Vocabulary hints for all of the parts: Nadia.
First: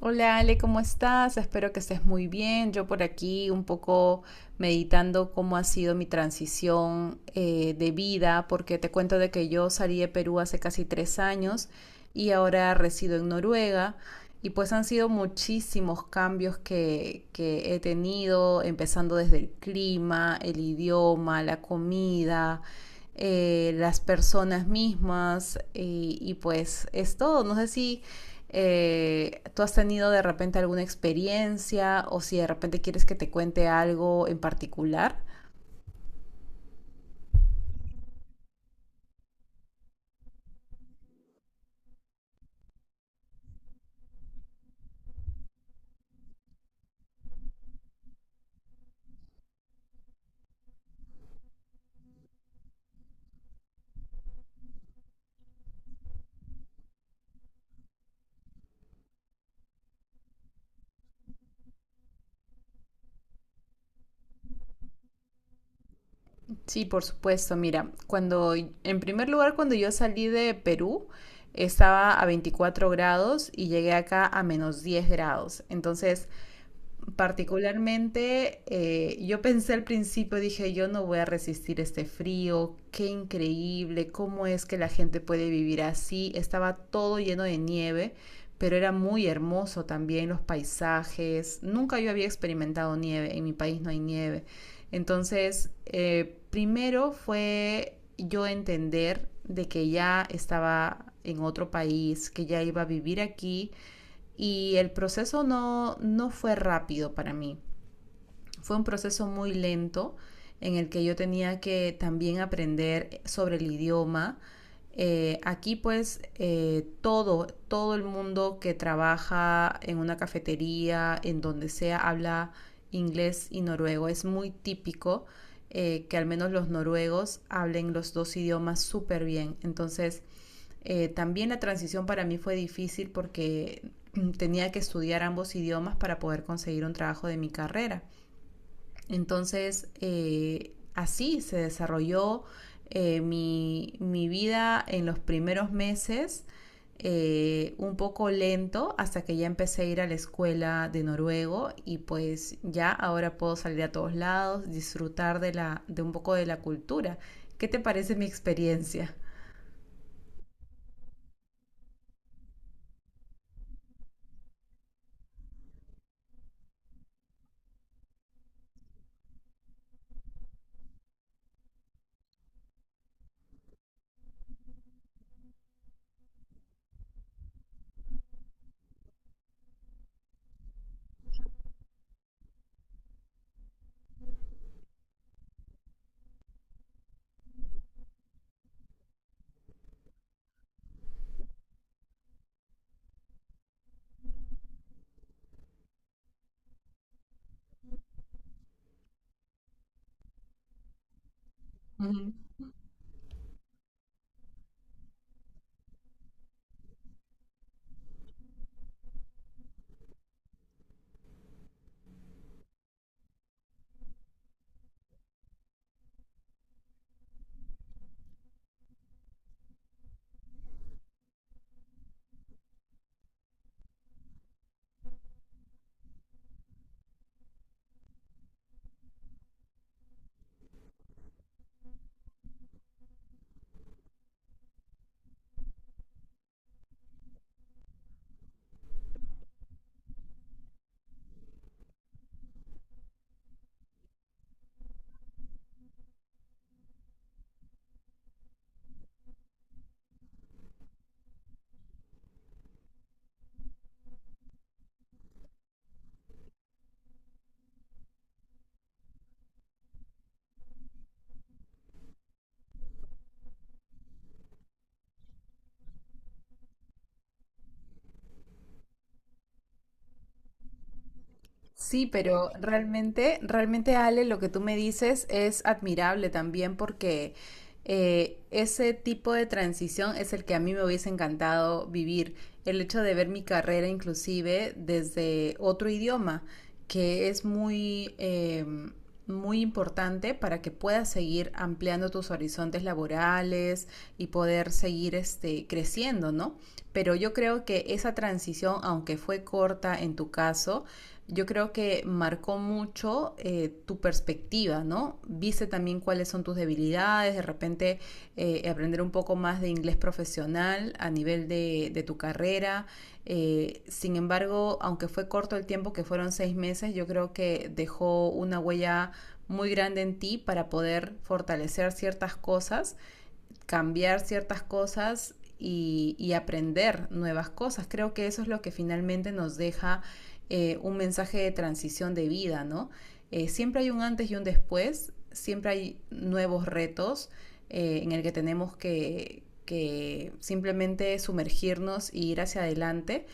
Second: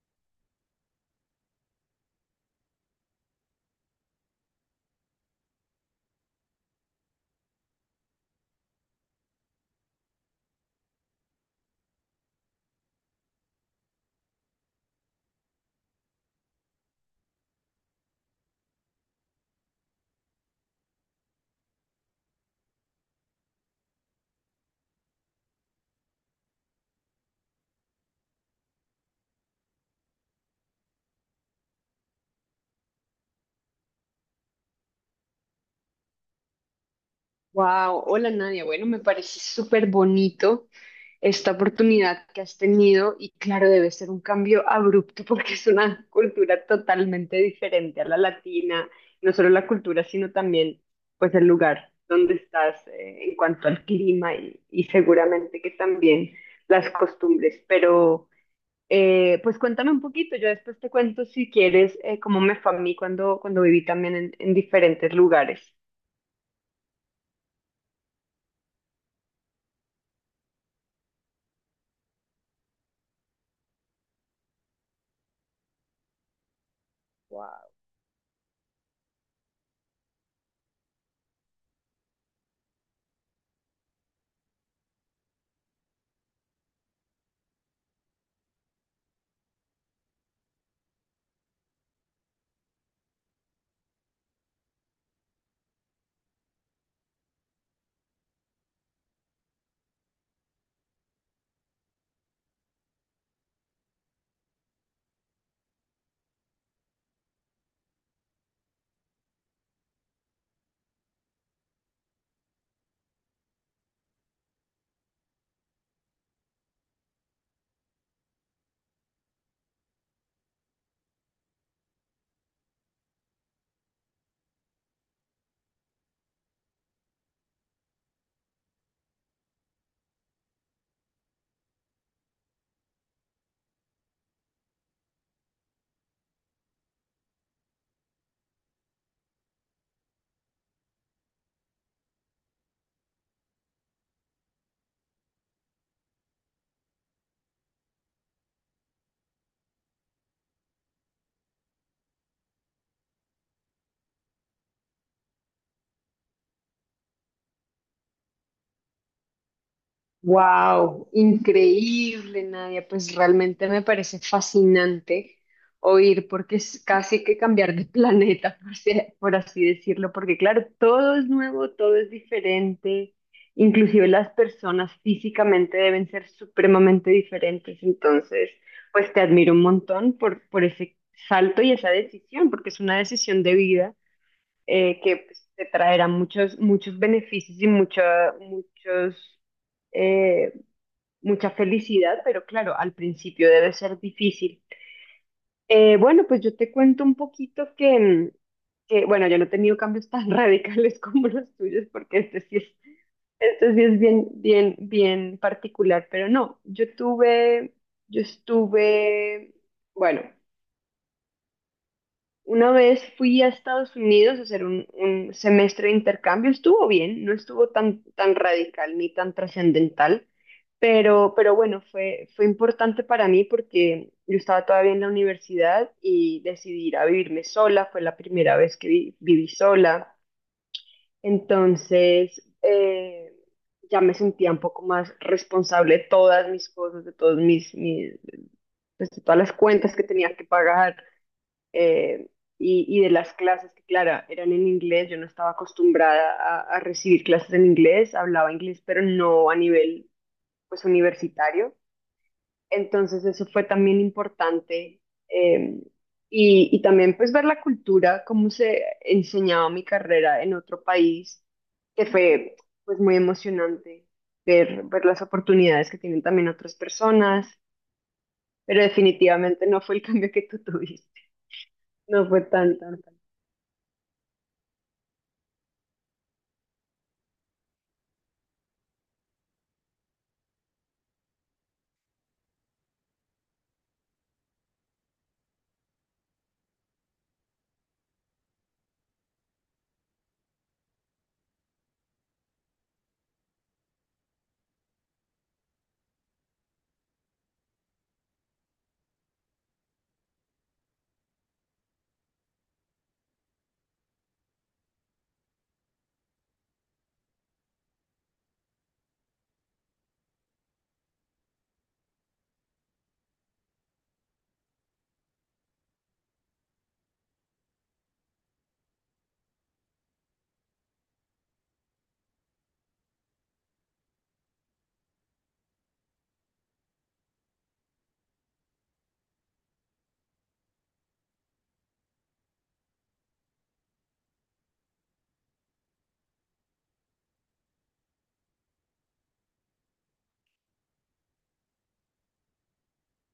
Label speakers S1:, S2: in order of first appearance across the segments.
S1: Hola Ale, ¿cómo estás? Espero que estés muy bien. Yo por aquí un poco meditando cómo ha sido mi transición, de vida, porque te cuento de que yo salí de Perú hace casi 3 años y ahora resido en Noruega. Y pues han sido muchísimos cambios que he tenido, empezando desde el clima, el idioma, la comida, las personas mismas, y pues es todo. No sé si ¿tú has tenido de repente alguna experiencia o si de repente quieres que te cuente algo en particular?
S2: Wow, hola Nadia. Bueno, me parece súper bonito esta oportunidad que has tenido y claro, debe ser un cambio abrupto porque es una cultura totalmente diferente a la latina, no solo la cultura, sino también pues el lugar donde estás, en cuanto al clima y seguramente que también las costumbres. Pero pues cuéntame un poquito, yo después te cuento si quieres, cómo me fue a mí cuando viví también en diferentes lugares.
S1: Sí, por supuesto. Mira, cuando, en primer lugar, cuando yo salí de Perú, estaba a 24 grados y llegué acá a menos 10 grados. Entonces, particularmente, yo pensé al principio, dije, yo no voy a resistir este frío, qué increíble, cómo es que la gente puede vivir así. Estaba todo lleno de nieve, pero era muy hermoso también los paisajes. Nunca yo había experimentado nieve, en mi país no hay nieve. Entonces, primero fue yo entender de que ya estaba en otro país, que ya iba a vivir aquí y el proceso no fue rápido para mí. Fue un proceso muy lento en el que yo tenía que también aprender sobre el idioma. Aquí pues todo el mundo que trabaja en una cafetería, en donde sea, habla inglés y noruego. Es muy típico que al menos los noruegos hablen los dos idiomas súper bien. Entonces también la transición para mí fue difícil porque tenía que estudiar ambos idiomas para poder conseguir un trabajo de mi carrera. Entonces, así se desarrolló, mi vida en los primeros meses, un poco lento, hasta que ya empecé a ir a la escuela de noruego y pues ya ahora puedo salir a todos lados, disfrutar de un poco de la cultura. ¿Qué te parece mi experiencia?
S2: Wow, increíble, Nadia. Pues realmente me parece fascinante oír, porque es casi que cambiar de planeta, por así decirlo, porque claro, todo es nuevo, todo es diferente, inclusive las personas físicamente deben ser supremamente diferentes. Entonces, pues te admiro un montón por ese salto y esa decisión, porque es una decisión de vida, que pues, te traerá muchos, muchos beneficios y eh, mucha felicidad, pero claro, al principio debe ser difícil. Bueno, pues yo te cuento un poquito que, bueno, yo no he tenido cambios tan radicales como los tuyos, porque
S1: Ujú.
S2: este sí es bien, bien, bien particular, pero no, yo tuve, yo estuve, bueno, Una vez fui a Estados Unidos a hacer un semestre de intercambio. Estuvo bien, no estuvo tan radical ni tan trascendental, pero bueno, fue importante para mí porque yo estaba todavía en la universidad y decidí ir a vivirme sola. Fue la primera vez que viví sola. Entonces, ya me sentía un poco más responsable de todas mis cosas, de todos mis, de todas las cuentas que tenía que pagar, eh, y de las clases que, claro, eran en inglés. Yo no estaba acostumbrada a recibir clases en inglés, hablaba inglés, pero no a nivel, pues, universitario. Entonces eso fue también importante. eh, y, y también pues ver la cultura, cómo se enseñaba mi carrera en otro país, que fue pues muy emocionante ver, ver las oportunidades que tienen también otras personas, pero definitivamente no fue el cambio que tú tuviste,
S1: Sí,
S2: no fue
S1: pero
S2: tan.
S1: realmente, realmente Ale, lo que tú me dices es admirable también, porque ese tipo de transición es el que a mí me hubiese encantado vivir. El hecho de ver mi carrera inclusive desde otro idioma, que es muy importante para que puedas seguir ampliando tus horizontes laborales y poder seguir creciendo, ¿no? Pero yo creo que esa transición, aunque fue corta en tu caso, yo creo que marcó mucho, tu perspectiva, ¿no? Viste también cuáles son tus debilidades, de repente, aprender un poco más de inglés profesional a nivel de tu carrera. Sin embargo, aunque fue corto el tiempo, que fueron 6 meses, yo creo que dejó una huella muy grande en ti para poder fortalecer ciertas cosas, cambiar ciertas cosas y, aprender nuevas cosas. Creo que eso es lo que finalmente nos deja, un mensaje de transición de vida, ¿no? Siempre hay un antes y un después, siempre hay nuevos retos, en el que tenemos que simplemente sumergirnos y ir hacia adelante,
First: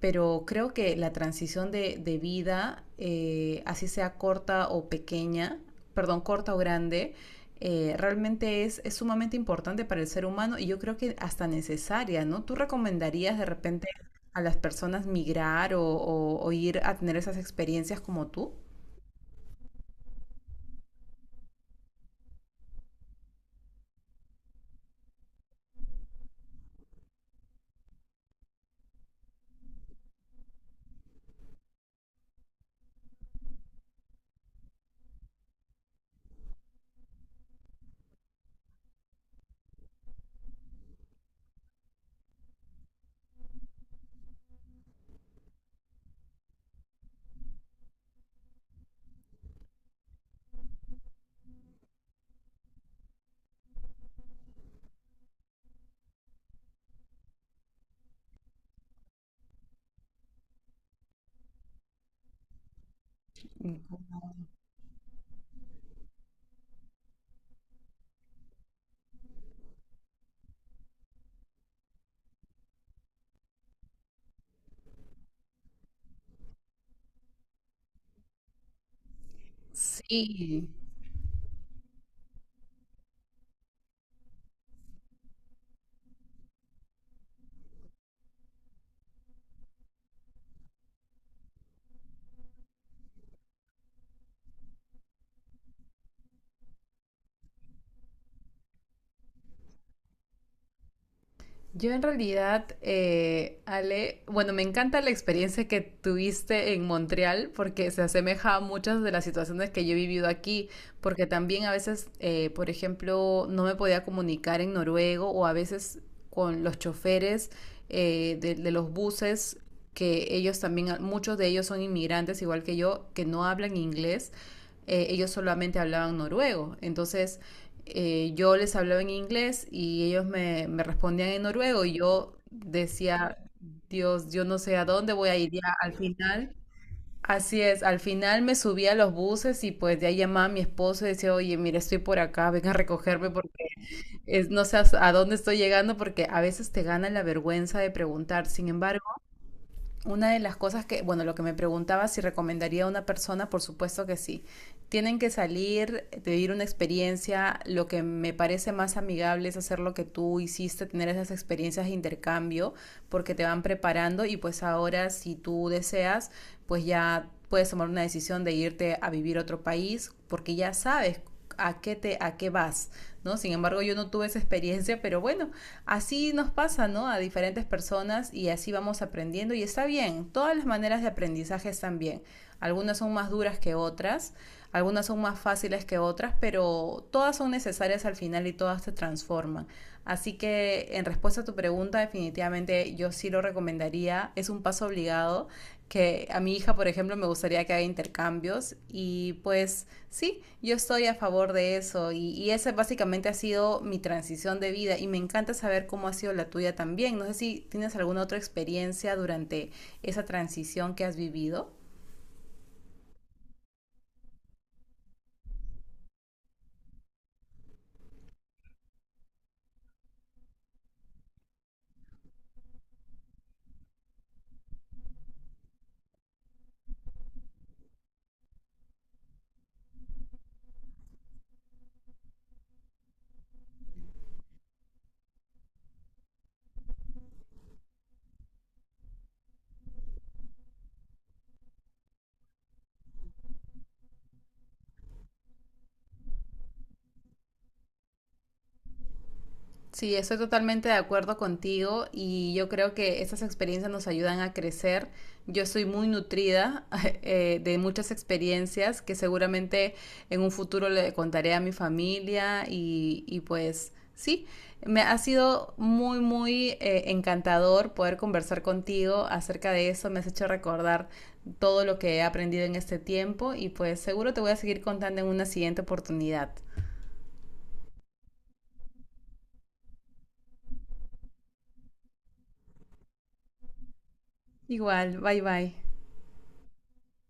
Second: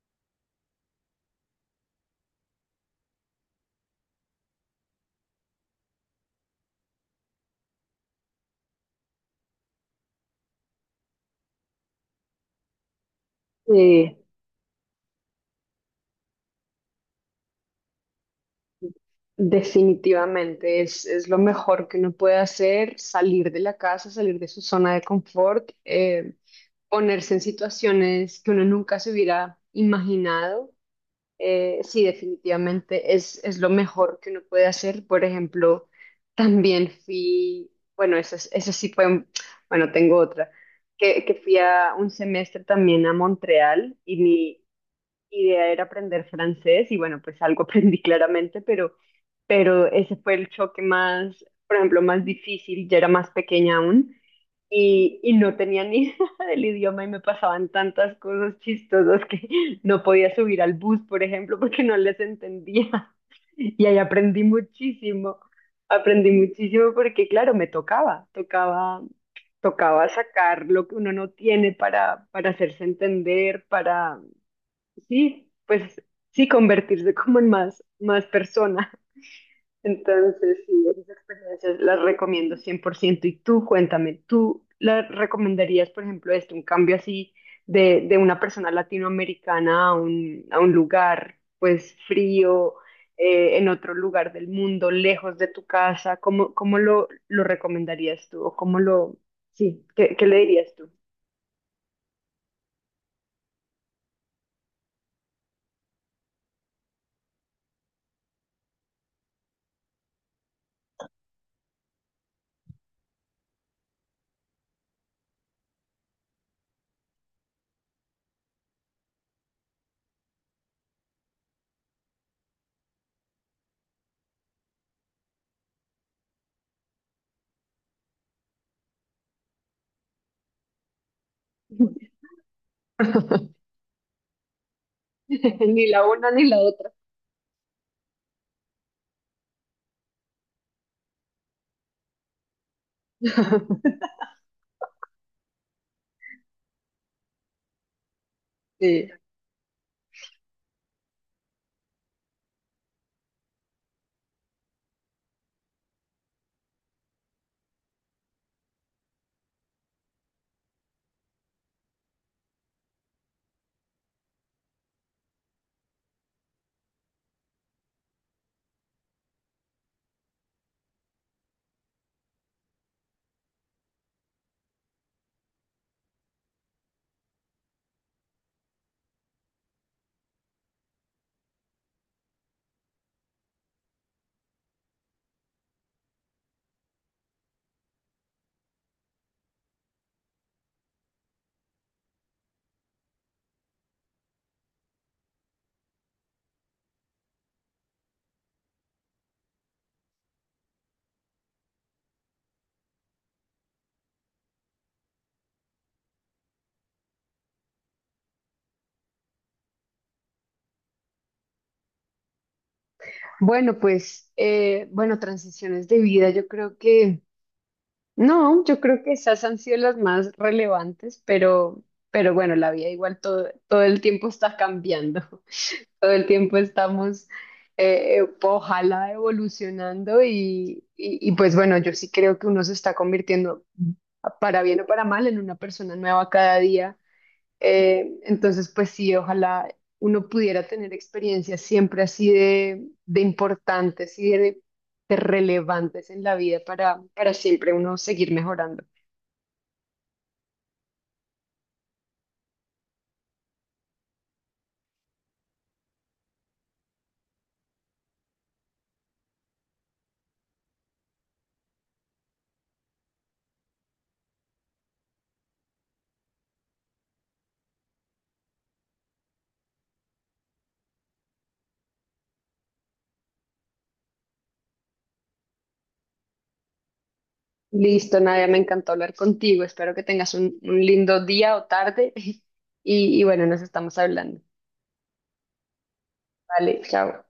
S1: pero creo que la transición de vida, así sea corta o pequeña, perdón, corta o grande, realmente es sumamente importante para el ser humano y yo creo que hasta necesaria, ¿no? ¿Tú recomendarías de repente
S2: Sí,
S1: a las personas migrar o ir a tener esas experiencias como tú?
S2: definitivamente es lo mejor que uno puede hacer, salir de la casa, salir de su zona de confort. Ponerse en situaciones que uno nunca se hubiera imaginado. Sí, definitivamente es lo mejor que uno puede hacer. Por ejemplo, también fui, bueno, eso, es- eso sí fue, un- bueno, tengo otra, que fui a un semestre también a Montreal, y mi idea era aprender francés y bueno, pues algo aprendí claramente, pero ese fue el choque más, por ejemplo, más difícil. Yo era más pequeña aún y no tenía ni idea del idioma, y me pasaban tantas cosas chistosas que no podía subir al bus, por ejemplo, porque no les entendía. Y ahí
S1: Ujú.
S2: aprendí muchísimo. Aprendí muchísimo porque, claro, me tocaba, tocaba sacar lo que uno no tiene para hacerse entender, para, sí, pues sí, convertirse como en más, más persona. Entonces,
S1: Sí,
S2: sí, esas experiencias las recomiendo cien por ciento. Y tú, cuéntame, ¿tú la recomendarías, por ejemplo, esto, un cambio así de una persona latinoamericana a un lugar, pues, frío, en otro lugar del mundo, lejos de tu casa? ¿Cómo, cómo lo recomendarías tú? ¿O cómo lo, sí, qué, qué le dirías tú?
S1: yo en realidad, Ale, bueno, me encanta la experiencia que tuviste en Montreal porque se asemeja a muchas de las situaciones que yo he vivido aquí, porque también a veces, por ejemplo, no me podía comunicar en noruego o a veces con los choferes, de los buses, que ellos también, muchos de ellos son inmigrantes, igual que yo, que no hablan inglés, ellos solamente hablaban noruego. Entonces, yo les hablaba en inglés y ellos me respondían en noruego y yo decía, Dios, yo no sé a dónde voy a ir ya
S2: Ni
S1: al
S2: la una ni
S1: final.
S2: la otra.
S1: Así es, al final me subí a los buses y pues de ahí llamaba a mi esposo y decía, oye, mira, estoy por acá, ven a recogerme porque no sé a dónde estoy llegando porque a veces te gana la vergüenza de preguntar. Sin embargo,
S2: Sí.
S1: una de las cosas que, bueno, lo que me preguntaba si recomendaría a una persona, por supuesto que sí, tienen que salir, vivir una experiencia. Lo que me parece más amigable es hacer lo que tú hiciste, tener esas experiencias de intercambio, porque te van preparando y pues ahora, si tú deseas, pues ya puedes tomar una decisión de irte a vivir a otro país, porque ya sabes a qué vas, ¿no? Sin embargo, yo no tuve esa experiencia, pero bueno, así nos pasa, ¿no? A diferentes personas, y así vamos aprendiendo y está bien. Todas las maneras de aprendizaje están bien. Algunas son más duras que otras, algunas son más fáciles que otras, pero todas son necesarias al final y todas te transforman. Así que, en respuesta a tu pregunta, definitivamente yo sí lo recomendaría. Es un paso obligado que a mi hija, por ejemplo, me gustaría que haga intercambios, y pues sí, yo estoy a favor de eso, y, esa básicamente ha sido mi transición de vida y me encanta saber cómo ha sido la tuya también. No sé si tienes alguna otra experiencia durante esa transición que has vivido.
S2: Bueno, pues, bueno, transiciones de vida, yo creo que... No, yo creo que esas han sido las más relevantes, pero bueno, la vida igual todo, todo el tiempo está cambiando, todo el tiempo estamos, ojalá evolucionando y pues bueno, yo sí creo que uno se está convirtiendo, para bien o para mal, en una persona nueva cada día. Entonces, pues sí, ojalá uno pudiera tener experiencias siempre así de importantes y de relevantes en la vida para siempre uno seguir mejorando.
S1: Sí, estoy totalmente de acuerdo contigo y yo creo que estas experiencias nos ayudan a crecer. Yo soy muy nutrida de muchas experiencias que seguramente en un futuro le contaré a mi familia, y pues sí, me ha sido muy, muy, encantador poder conversar contigo acerca de eso. Me has hecho recordar todo lo que he aprendido en este tiempo y pues seguro te voy a seguir contando en una siguiente oportunidad.
S2: Listo, Nadia, me encantó hablar contigo. Espero que tengas un lindo día o tarde y bueno, nos estamos hablando.
S1: Igual, bye bye.
S2: Vale, chao.